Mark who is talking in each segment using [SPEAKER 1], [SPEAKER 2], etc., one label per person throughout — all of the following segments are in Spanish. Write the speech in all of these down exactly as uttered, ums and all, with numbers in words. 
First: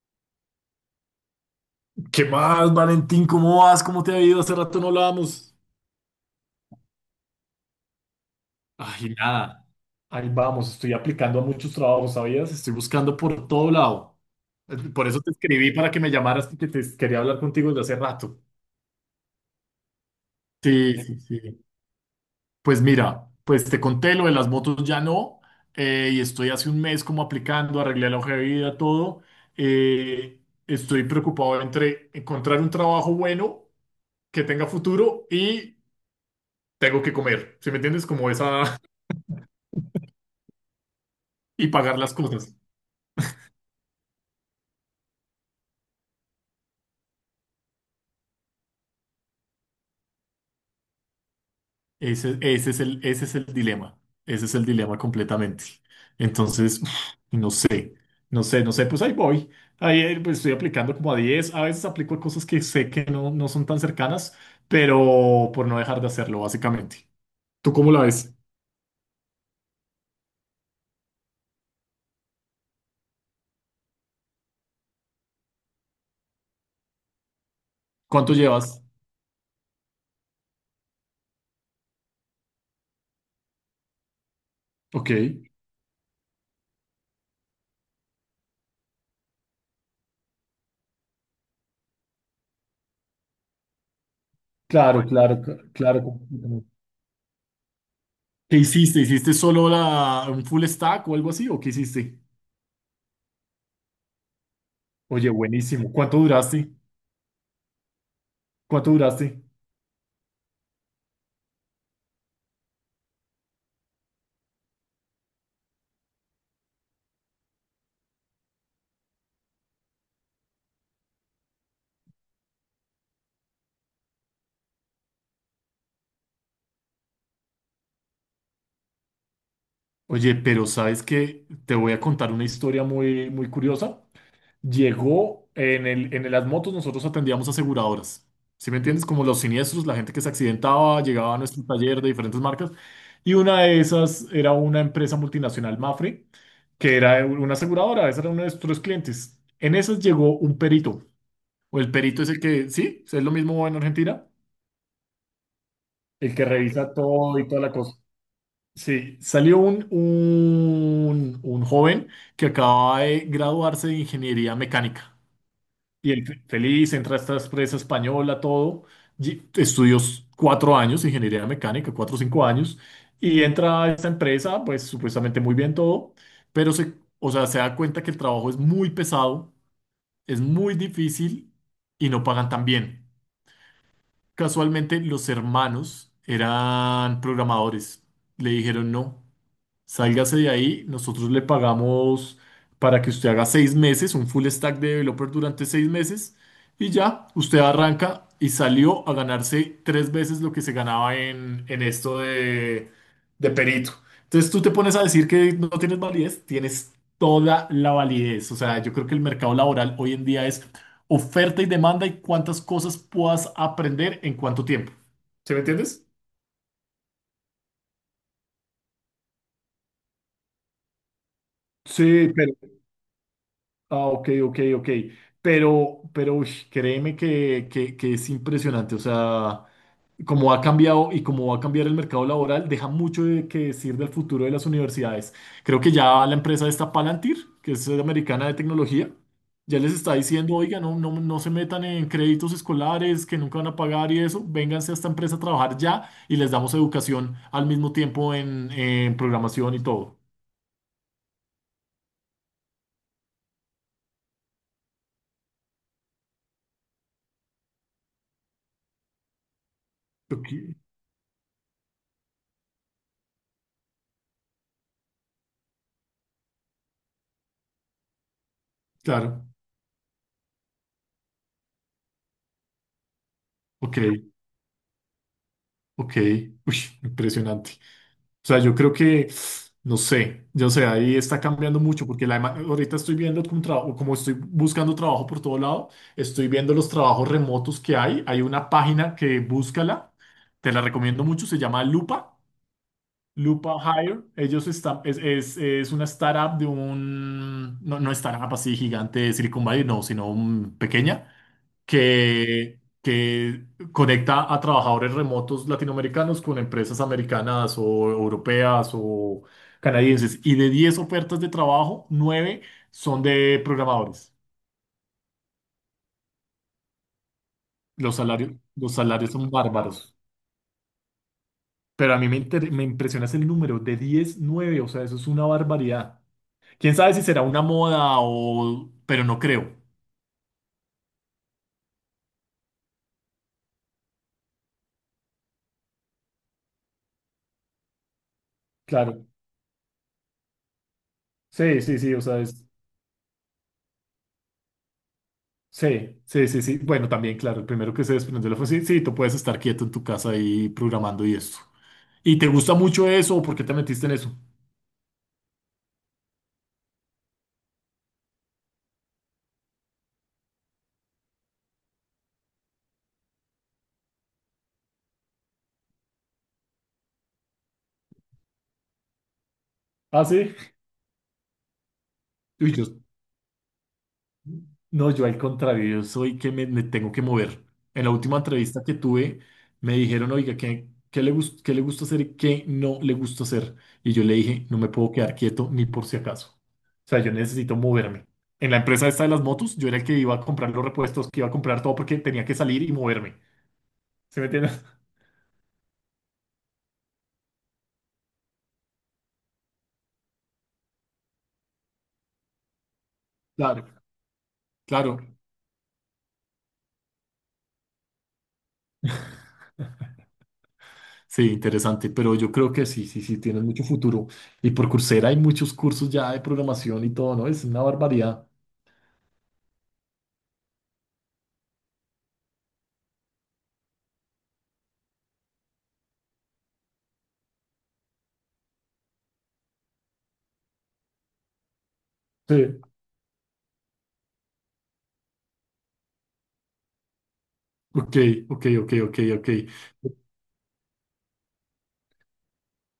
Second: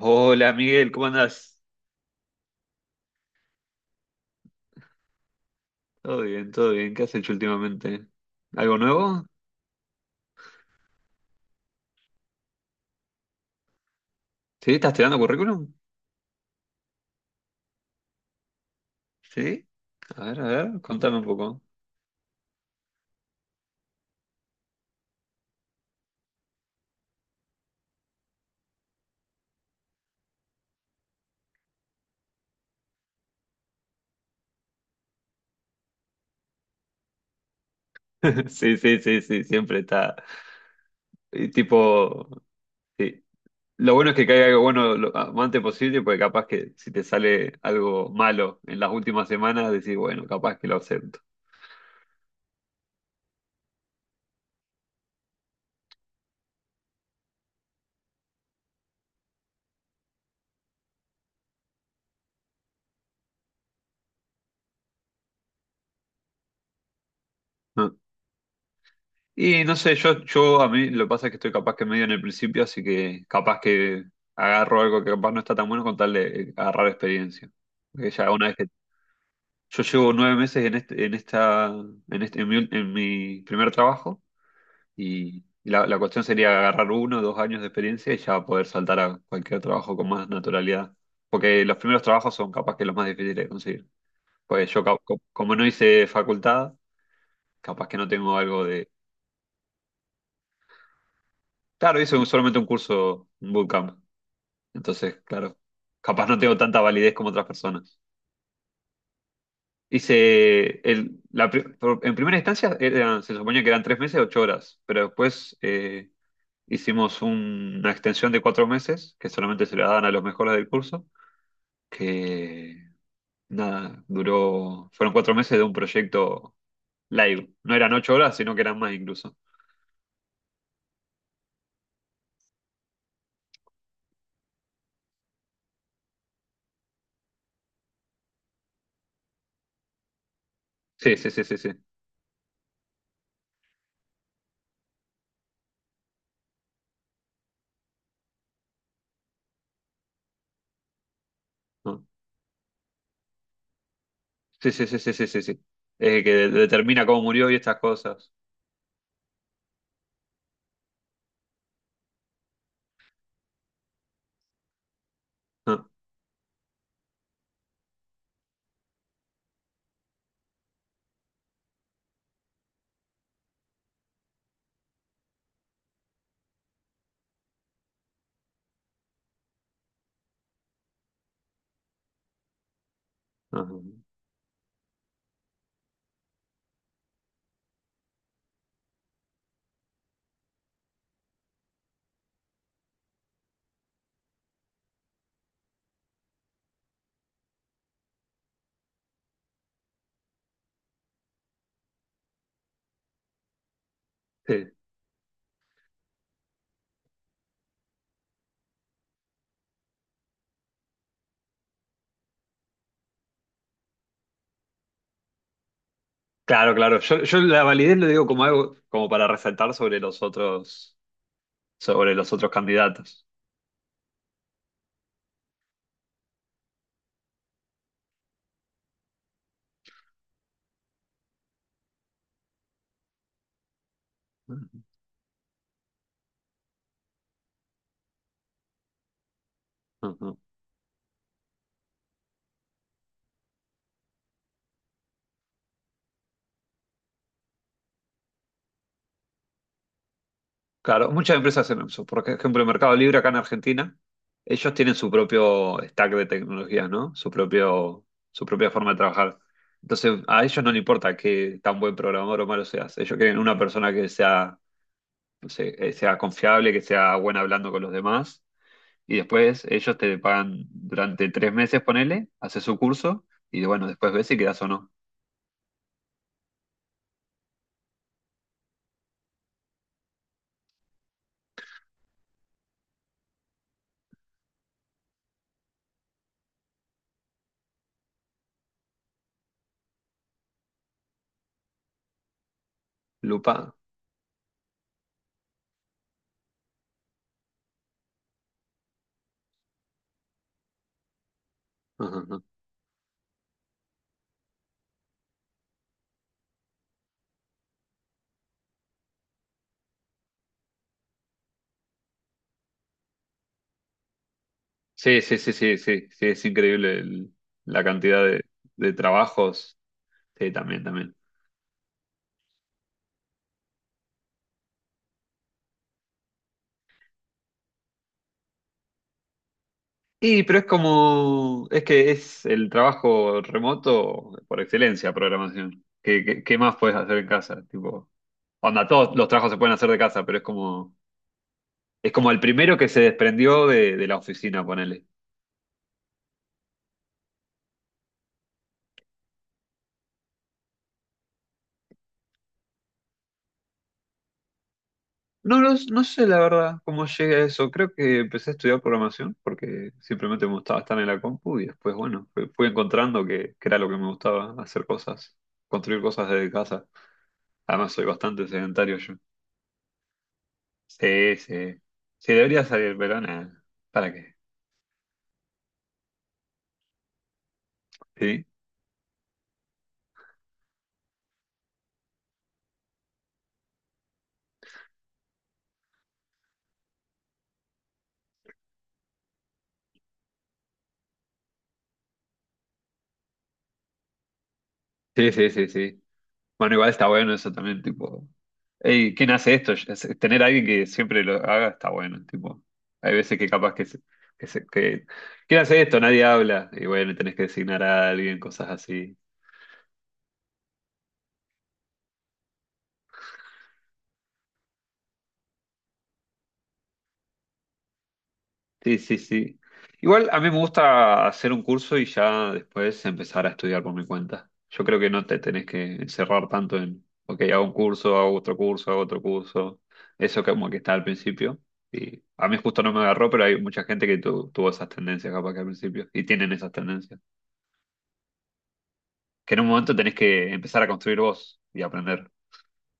[SPEAKER 1] Hola Miguel, ¿cómo andás?
[SPEAKER 2] ¿Qué más, Valentín? ¿Cómo vas? ¿Cómo te ha ido? Hace rato no hablábamos.
[SPEAKER 1] Todo bien, todo bien. ¿Qué has hecho últimamente? ¿Algo
[SPEAKER 2] Ay,
[SPEAKER 1] nuevo?
[SPEAKER 2] nada. Ahí vamos, estoy aplicando a muchos trabajos, ¿sabías? Estoy buscando por todo lado.
[SPEAKER 1] ¿Sí?
[SPEAKER 2] Eh,
[SPEAKER 1] ¿Estás
[SPEAKER 2] Por
[SPEAKER 1] tirando
[SPEAKER 2] eso te
[SPEAKER 1] currículum?
[SPEAKER 2] escribí para que me llamaras, porque te quería hablar contigo desde hace rato.
[SPEAKER 1] ¿Sí? A ver, a ver,
[SPEAKER 2] Sí,
[SPEAKER 1] contame
[SPEAKER 2] sí,
[SPEAKER 1] un poco.
[SPEAKER 2] sí. Pues mira, pues te conté lo de las motos ya no, eh, y estoy hace un mes como aplicando, arreglé la hoja de vida, todo. Eh, estoy preocupado entre encontrar un trabajo bueno, que tenga futuro y tengo que comer. ¿Sí me entiendes? Como esa,
[SPEAKER 1] Sí, sí, sí, sí, siempre está. Y
[SPEAKER 2] y pagar las
[SPEAKER 1] tipo,
[SPEAKER 2] cosas.
[SPEAKER 1] sí. Lo bueno es que caiga algo bueno lo antes posible, porque capaz que si te sale algo malo en las últimas semanas, decís, bueno, capaz que lo acepto.
[SPEAKER 2] Ese, ese es el, ese es el dilema. Ese es el dilema completamente. Entonces, uf, no sé, no sé, no sé, pues ahí voy. Ahí eh, pues, estoy aplicando como a diez. A veces aplico a cosas que sé que no, no son tan cercanas, pero por no dejar de hacerlo, básicamente. ¿Tú cómo
[SPEAKER 1] ¿No?
[SPEAKER 2] la ves?
[SPEAKER 1] Y no sé, yo, yo a mí lo que pasa es que estoy capaz que medio en el principio, así que capaz que agarro algo que capaz no está tan bueno con tal de eh, agarrar experiencia. Porque ya
[SPEAKER 2] ¿Cuánto
[SPEAKER 1] una vez que
[SPEAKER 2] llevas?
[SPEAKER 1] yo llevo nueve meses en este, en esta, en este, en mi, en mi primer trabajo,
[SPEAKER 2] Ok.
[SPEAKER 1] y, la, la cuestión sería agarrar uno o dos años de experiencia y ya poder saltar a cualquier trabajo con más naturalidad. Porque los primeros trabajos son capaz que los más difíciles de conseguir. Pues yo ca-
[SPEAKER 2] Claro,
[SPEAKER 1] co-
[SPEAKER 2] claro,
[SPEAKER 1] como no
[SPEAKER 2] cl- claro.
[SPEAKER 1] hice
[SPEAKER 2] Completamente.
[SPEAKER 1] facultad, capaz que no tengo
[SPEAKER 2] ¿Qué
[SPEAKER 1] algo de
[SPEAKER 2] hiciste? ¿Hiciste solo la, un full stack o algo así? ¿O qué
[SPEAKER 1] claro, hice
[SPEAKER 2] hiciste?
[SPEAKER 1] un- solamente un curso, un bootcamp. Entonces,
[SPEAKER 2] Oye,
[SPEAKER 1] claro,
[SPEAKER 2] buenísimo. ¿Cuánto
[SPEAKER 1] capaz no tengo
[SPEAKER 2] duraste?
[SPEAKER 1] tanta validez como otras personas.
[SPEAKER 2] ¿Cuánto duraste?
[SPEAKER 1] Hice, el, la, pri- por- en primera instancia eran- se suponía que eran tres meses, ocho horas, pero después eh, hicimos un- una extensión de cuatro meses, que solamente se la daban a los mejores del curso, que nada, duró, fueron cuatro meses de un proyecto live. No eran ocho horas, sino que eran más incluso.
[SPEAKER 2] Oye, pero sabes que te voy a contar una historia muy, muy curiosa. Llegó en el, en las motos, nosotros atendíamos aseguradoras. ¿Sí me entiendes? Como los siniestros, la gente que se accidentaba,
[SPEAKER 1] Sí, sí,
[SPEAKER 2] llegaba a
[SPEAKER 1] sí, sí,
[SPEAKER 2] nuestro
[SPEAKER 1] sí.
[SPEAKER 2] taller de diferentes marcas. Y una de esas era una empresa multinacional, Mafre, que era una aseguradora, esa era uno de nuestros clientes. En esas llegó un perito. O el
[SPEAKER 1] No.
[SPEAKER 2] perito es el que, sí, es lo mismo en Argentina,
[SPEAKER 1] Sí, sí, sí, sí, sí, sí, sí. Eh, que
[SPEAKER 2] el que
[SPEAKER 1] de-
[SPEAKER 2] revisa
[SPEAKER 1] determina cómo
[SPEAKER 2] todo y
[SPEAKER 1] murió y
[SPEAKER 2] toda la
[SPEAKER 1] estas
[SPEAKER 2] cosa.
[SPEAKER 1] cosas.
[SPEAKER 2] Sí, salió un, un, un joven que acaba de graduarse de ingeniería mecánica.
[SPEAKER 1] No,
[SPEAKER 2] Y él fe- feliz, entra a esta empresa española, todo. Y Estudió s- cuatro años de ingeniería mecánica, cuatro o cinco años. Y entra a esta empresa, pues supuestamente muy bien todo. Pero se, o sea, se da cuenta que el trabajo es muy pesado, es muy difícil y no pagan tan bien.
[SPEAKER 1] no, no. No.
[SPEAKER 2] Casualmente, los hermanos eran programadores. Le dijeron no. Sálgase de ahí, nosotros le pagamos para que usted haga seis meses, un full stack de developer durante seis meses y ya, usted arranca y salió a ganarse tres veces lo que se ganaba en, en esto de, de perito. Entonces tú te
[SPEAKER 1] Sí.
[SPEAKER 2] pones a decir que no tienes validez, tienes toda la validez. O sea, yo creo que el mercado laboral hoy en día es oferta y demanda y cuántas cosas puedas aprender en cuánto tiempo. ¿Sí me entiendes?
[SPEAKER 1] Claro, claro. Yo, yo la validez lo digo como algo, como para resaltar sobre los otros, sobre
[SPEAKER 2] Sí,
[SPEAKER 1] los otros
[SPEAKER 2] pero
[SPEAKER 1] candidatos.
[SPEAKER 2] ah, ok, ok, ok. Pero, pero ush, créeme que, que- que es impresionante. O sea, como ha cambiado y como va a cambiar el mercado laboral, deja mucho de que decir del futuro de las universidades. Creo que ya la empresa esta Palantir, que es eh, americana de tecnología, ya les está
[SPEAKER 1] Ujú.
[SPEAKER 2] diciendo, oiga, no, no, no se metan en créditos escolares que nunca van a pagar y eso, vénganse a esta empresa a trabajar ya y les damos educación al mismo tiempo en, en programación y todo.
[SPEAKER 1] Claro, muchas empresas hacen eso. Por ejemplo, el Mercado Libre acá en Argentina, ellos tienen su propio stack de tecnologías, ¿no? Su propio, su propia forma de trabajar. Entonces, a
[SPEAKER 2] Ok,
[SPEAKER 1] ellos no les importa qué tan buen programador o malo seas. Ellos quieren una persona que sea, no sé, eh, sea confiable, que sea buena hablando con los demás. Y
[SPEAKER 2] claro,
[SPEAKER 1] después ellos te pagan durante tres meses, ponele, haces su curso y bueno,
[SPEAKER 2] ok.
[SPEAKER 1] después ves si quedas o no.
[SPEAKER 2] Ok, uy, impresionante. O sea, yo creo que, no sé, yo sé, ahí está cambiando mucho porque la, ema- ahorita estoy viendo como, trabajo, como estoy buscando trabajo por todo lado, estoy viendo los trabajos remotos que hay. Hay una página que búscala, te la recomiendo mucho, se llama Lupa,
[SPEAKER 1] Lupa.
[SPEAKER 2] Lupa Hire. Ellos están, es, es, es una startup de un, no, no startup así gigante de Silicon Valley, no, sino mm, pequeña
[SPEAKER 1] Ajá, ajá.
[SPEAKER 2] que, que conecta a trabajadores remotos latinoamericanos con empresas americanas o europeas o canadienses. Y de diez ofertas de trabajo, nueve son de programadores.
[SPEAKER 1] Sí, sí, sí, sí, sí, sí, es increíble el- la
[SPEAKER 2] Los
[SPEAKER 1] cantidad de,
[SPEAKER 2] salarios,
[SPEAKER 1] de
[SPEAKER 2] los salarios son
[SPEAKER 1] trabajos.
[SPEAKER 2] bárbaros.
[SPEAKER 1] Sí, también, también.
[SPEAKER 2] Pero a mí me, inter- me impresiona ese número de diez nueve. O sea, eso es una barbaridad. ¿Quién sabe si será una moda o... pero no creo.
[SPEAKER 1] Y, pero es como, es que es el trabajo remoto por excelencia, programación. ¿Qué, qué, qué más puedes hacer en casa? Tipo, onda, todos
[SPEAKER 2] Claro.
[SPEAKER 1] los trabajos se pueden hacer de casa, pero es como,
[SPEAKER 2] Sí, sí,
[SPEAKER 1] es
[SPEAKER 2] sí, o
[SPEAKER 1] como
[SPEAKER 2] sea,
[SPEAKER 1] el
[SPEAKER 2] es...
[SPEAKER 1] primero que se desprendió de, de la oficina, ponele.
[SPEAKER 2] Sí, sí, sí, sí. Bueno, también, claro, el primero que se desprende fue, sí, sí, tú puedes estar quieto en tu casa ahí programando y esto. ¿Y te gusta mucho eso o por qué te metiste en eso?
[SPEAKER 1] No, lo s- no sé la verdad cómo llegué a eso. Creo que empecé a estudiar programación porque simplemente me gustaba estar en la compu y después, bueno, fui, fui encontrando que, que era lo que me gustaba, hacer cosas, construir cosas desde casa. Además, soy bastante sedentario yo.
[SPEAKER 2] Ah, sí.
[SPEAKER 1] Sí, sí. Sí, debería
[SPEAKER 2] Uy, yo,
[SPEAKER 1] salir, pero nada. ¿Para qué?
[SPEAKER 2] no, yo al contrario, yo soy que me, me tengo que mover. En la última
[SPEAKER 1] Sí,
[SPEAKER 2] entrevista que tuve, me dijeron, oiga, ¿qué, qué le gus- qué le gusta hacer y qué no le gusta hacer? Y yo le dije, no me puedo quedar quieto ni por si acaso. O sea, yo necesito moverme. En la empresa esta de las motos, yo era el que iba a comprar los repuestos, que iba a comprar todo porque tenía que salir y moverme. ¿Sí me entiendes?
[SPEAKER 1] sí, sí, sí, sí. Bueno, igual está bueno eso también, tipo. Ey, ¿quién hace esto? Es... tener a alguien que siempre lo haga está bueno, tipo. Hay veces que capaz
[SPEAKER 2] Claro,
[SPEAKER 1] que se, que se- que-
[SPEAKER 2] claro.
[SPEAKER 1] ¿quién hace esto? Nadie habla. Y bueno, tenés que designar a alguien, cosas así.
[SPEAKER 2] Sí, interesante, pero yo creo que sí, sí, sí, tienes mucho futuro. Y por Coursera hay muchos cursos ya de programación y todo, ¿no? Es una barbaridad.
[SPEAKER 1] Sí, sí, sí. Igual a mí me gusta hacer un curso y ya después empezar a estudiar por mi cuenta. Yo creo que no te tenés que encerrar tanto en, ok, hago un curso, hago otro curso, hago otro curso. Eso como que está al principio. Y a mí
[SPEAKER 2] Sí.
[SPEAKER 1] justo no me agarró, pero hay mucha gente que tu- tuvo esas tendencias capaz que al principio. Y tienen esas tendencias.
[SPEAKER 2] Ok, ok, ok, ok, ok.
[SPEAKER 1] Que en un momento tenés que empezar a construir vos y aprender.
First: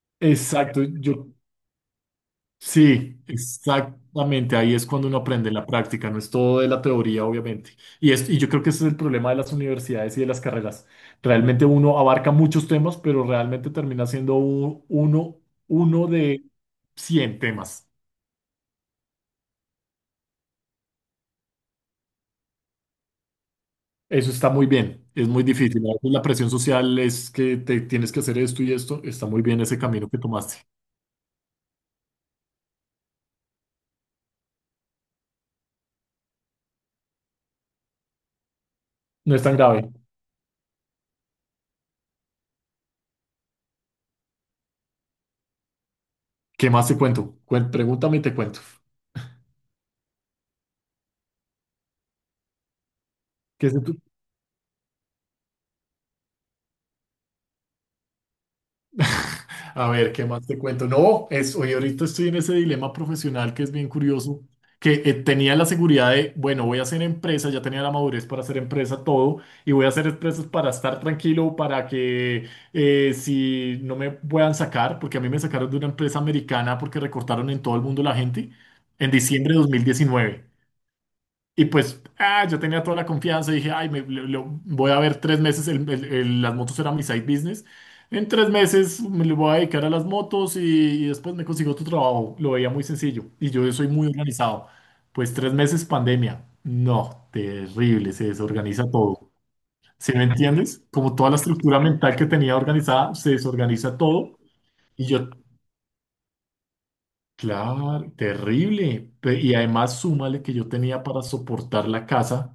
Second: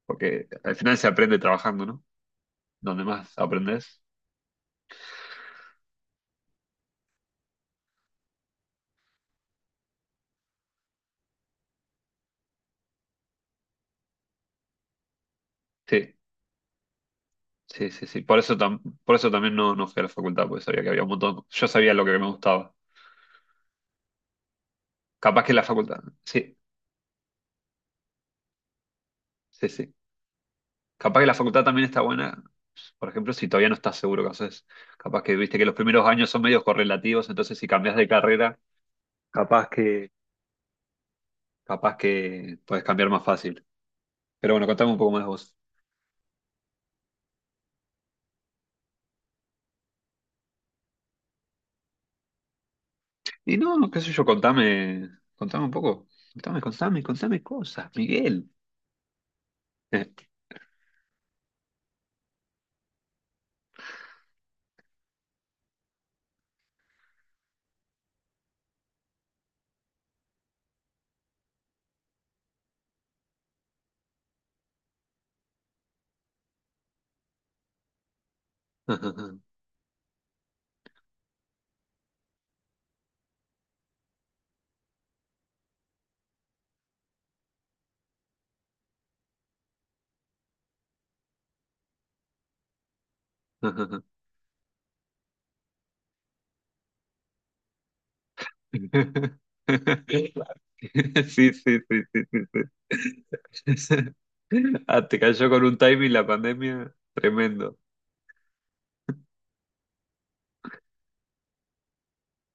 [SPEAKER 1] Porque al
[SPEAKER 2] Exacto,
[SPEAKER 1] final se
[SPEAKER 2] yo
[SPEAKER 1] aprende trabajando, ¿no? Donde
[SPEAKER 2] sí,
[SPEAKER 1] más aprendés.
[SPEAKER 2] exactamente. Ahí es cuando uno aprende en la práctica, no es todo de la teoría, obviamente. Y, es, y yo creo que ese es el problema de las universidades y de las carreras. Realmente uno abarca muchos temas, pero realmente termina siendo u- uno, uno
[SPEAKER 1] Sí.
[SPEAKER 2] de cien temas.
[SPEAKER 1] Sí, sí, sí. Por eso, tam- por eso también no, no fui a la facultad, porque sabía que había un montón. Yo sabía lo que me gustaba.
[SPEAKER 2] Eso está muy bien, es muy
[SPEAKER 1] Capaz que la
[SPEAKER 2] difícil. A
[SPEAKER 1] facultad.
[SPEAKER 2] veces la presión
[SPEAKER 1] Sí,
[SPEAKER 2] social es que te tienes que hacer esto y esto. Está muy bien
[SPEAKER 1] sí,
[SPEAKER 2] ese
[SPEAKER 1] sí.
[SPEAKER 2] camino que tomaste.
[SPEAKER 1] Capaz que la facultad también está buena, por ejemplo, si todavía no estás seguro qué haces. Capaz que viste que los primeros años son medios correlativos, entonces si cambias de carrera,
[SPEAKER 2] No es tan
[SPEAKER 1] capaz
[SPEAKER 2] grave.
[SPEAKER 1] que, capaz que puedes cambiar más fácil. Pero bueno, contame un poco más de vos.
[SPEAKER 2] ¿Qué más te cuento? Cuen- pregúntame y te cuento.
[SPEAKER 1] Y
[SPEAKER 2] ¿Qué es
[SPEAKER 1] no, no, qué sé yo, contame, contame un poco. Contame, contame, contame cosas, Miguel.
[SPEAKER 2] a ver, ¿qué más te cuento? No, es, hoy ahorita estoy en ese dilema profesional que es bien curioso, que eh, tenía la seguridad de, bueno, voy a hacer empresa, ya tenía la madurez para hacer empresa todo, y voy a hacer empresas para estar tranquilo, para que eh, si no me puedan sacar, porque a mí me sacaron de una empresa americana porque recortaron en todo el mundo la gente en diciembre de dos mil diecinueve. Y pues, ah, yo tenía toda la confianza y dije, ay, me, lo- lo- voy a ver tres meses, el- el- el- las motos eran mi side business. En tres meses me le voy a dedicar a las motos y, y después me consigo otro trabajo. Lo veía muy sencillo y yo soy muy organizado. Pues tres meses pandemia. No, terrible, se desorganiza todo. ¿Sí me entiendes? Como toda la
[SPEAKER 1] Sí, sí,
[SPEAKER 2] estructura
[SPEAKER 1] sí,
[SPEAKER 2] mental
[SPEAKER 1] sí,
[SPEAKER 2] que tenía
[SPEAKER 1] sí, sí.
[SPEAKER 2] organizada, se desorganiza todo. Y
[SPEAKER 1] Ah, te
[SPEAKER 2] yo,
[SPEAKER 1] cayó con un timing la pandemia tremendo.
[SPEAKER 2] claro, terrible. Pe- Y además súmale que yo tenía para soportar la casa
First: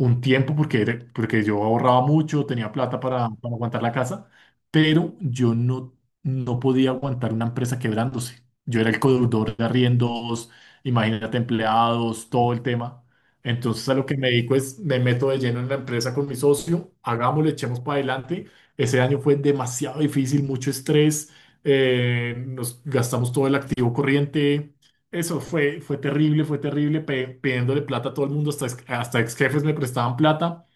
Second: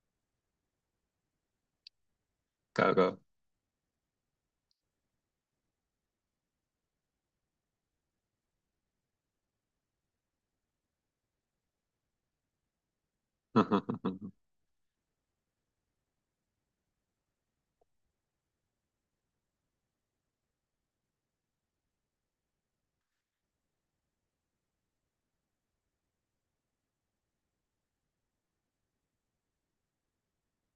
[SPEAKER 2] un tiempo porque, era- porque yo ahorraba mucho, tenía plata
[SPEAKER 1] Claro,
[SPEAKER 2] para, para, aguantar la casa, pero yo no, no podía aguantar una empresa quebrándose. Yo era el codeudor de arriendos, imagínate empleados, todo el tema.
[SPEAKER 1] claro.
[SPEAKER 2] Entonces a lo que me dedico es, me meto de lleno en la empresa con mi socio, hagámoslo, echemos para adelante. Ese año fue demasiado difícil, mucho estrés, eh, nos gastamos todo el activo corriente, eso fue, fue terrible, fue terrible, pe- pidiéndole plata a todo el mundo, hasta ex, hasta ex jefes me prestaban plata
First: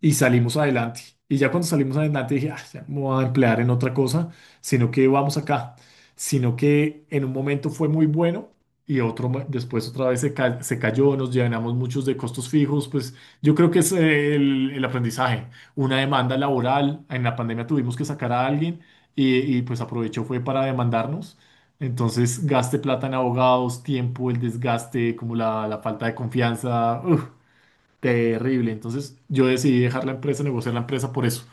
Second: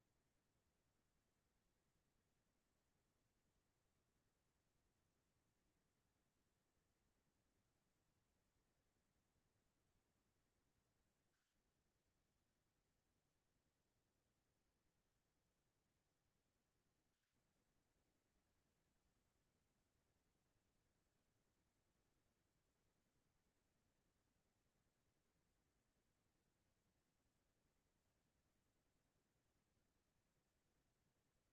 [SPEAKER 2] y salimos adelante. Y ya cuando salimos adelante dije: "Ah, ya no me voy a emplear en otra cosa, sino que vamos acá, sino que en un momento fue muy bueno y otro mo- después otra vez se, ca- se cayó, nos llenamos muchos de costos fijos, pues yo creo que es eh, el, el aprendizaje, una demanda laboral, en la pandemia tuvimos que sacar a alguien y, y pues aprovechó fue para demandarnos. Entonces, gaste plata en abogados, tiempo, el desgaste, como la, la falta de confianza. Uf, terrible. Entonces yo decidí dejar la empresa, negociar la empresa por eso,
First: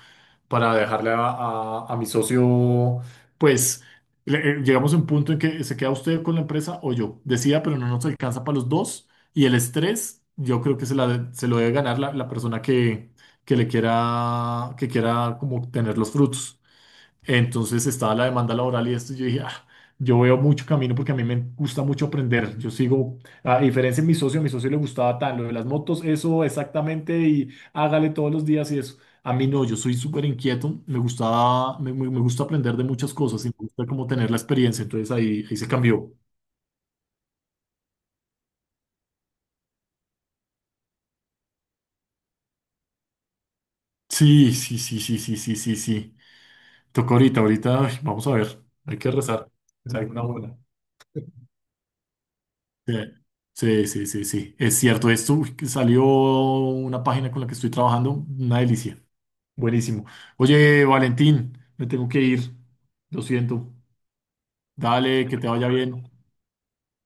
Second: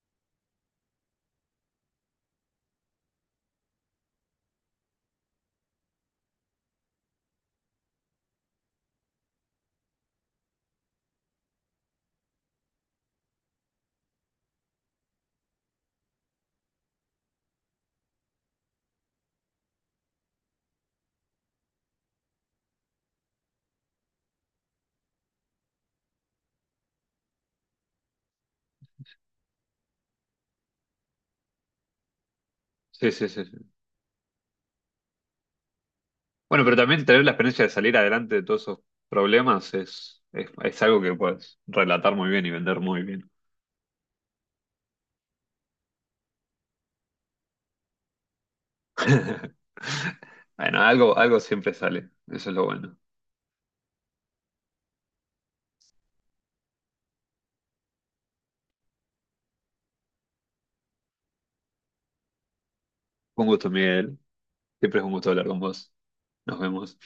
[SPEAKER 2] para dejarle a, a- a mi socio, pues le- eh, llegamos a un punto en que se queda usted con la empresa o yo. Decía, pero no nos alcanza para los dos. Y el estrés, yo creo que se, la de- se lo debe ganar la, la persona que, que le quiera, que quiera como tener los frutos. Entonces estaba la demanda laboral y esto, y yo dije: "Ah, yo veo mucho camino porque a mí me gusta mucho aprender. Yo sigo, a diferencia de mi socio, a mi socio le gustaba tan lo de las motos, eso exactamente, y hágale todos los días y eso. A mí no, yo soy súper inquieto, me gustaba, me, me- me gusta aprender de
[SPEAKER 1] Sí,
[SPEAKER 2] muchas
[SPEAKER 1] sí, sí,
[SPEAKER 2] cosas y me
[SPEAKER 1] sí.
[SPEAKER 2] gusta como tener la experiencia, entonces ahí, ahí se cambió.
[SPEAKER 1] Bueno, pero también tener la experiencia de salir adelante de todos esos problemas es, es, es algo que puedes relatar muy bien y vender muy bien.
[SPEAKER 2] Sí, sí, sí, sí, sí, sí, sí, sí. Toca ahorita, ahorita, ay, vamos a ver, hay que rezar que salga una buena.
[SPEAKER 1] Bueno, algo, algo siempre sale. Eso es lo bueno.
[SPEAKER 2] Sí, sí, sí, sí. Sí. Es cierto. Esto uy, que salió una página con la que estoy trabajando. Una delicia. Buenísimo. Oye, Valentín, me tengo que ir. Lo
[SPEAKER 1] Un gusto,
[SPEAKER 2] siento.
[SPEAKER 1] Miguel. Siempre es un
[SPEAKER 2] Dale,
[SPEAKER 1] gusto
[SPEAKER 2] que
[SPEAKER 1] hablar
[SPEAKER 2] te
[SPEAKER 1] con
[SPEAKER 2] vaya
[SPEAKER 1] vos.
[SPEAKER 2] bien.
[SPEAKER 1] Nos vemos.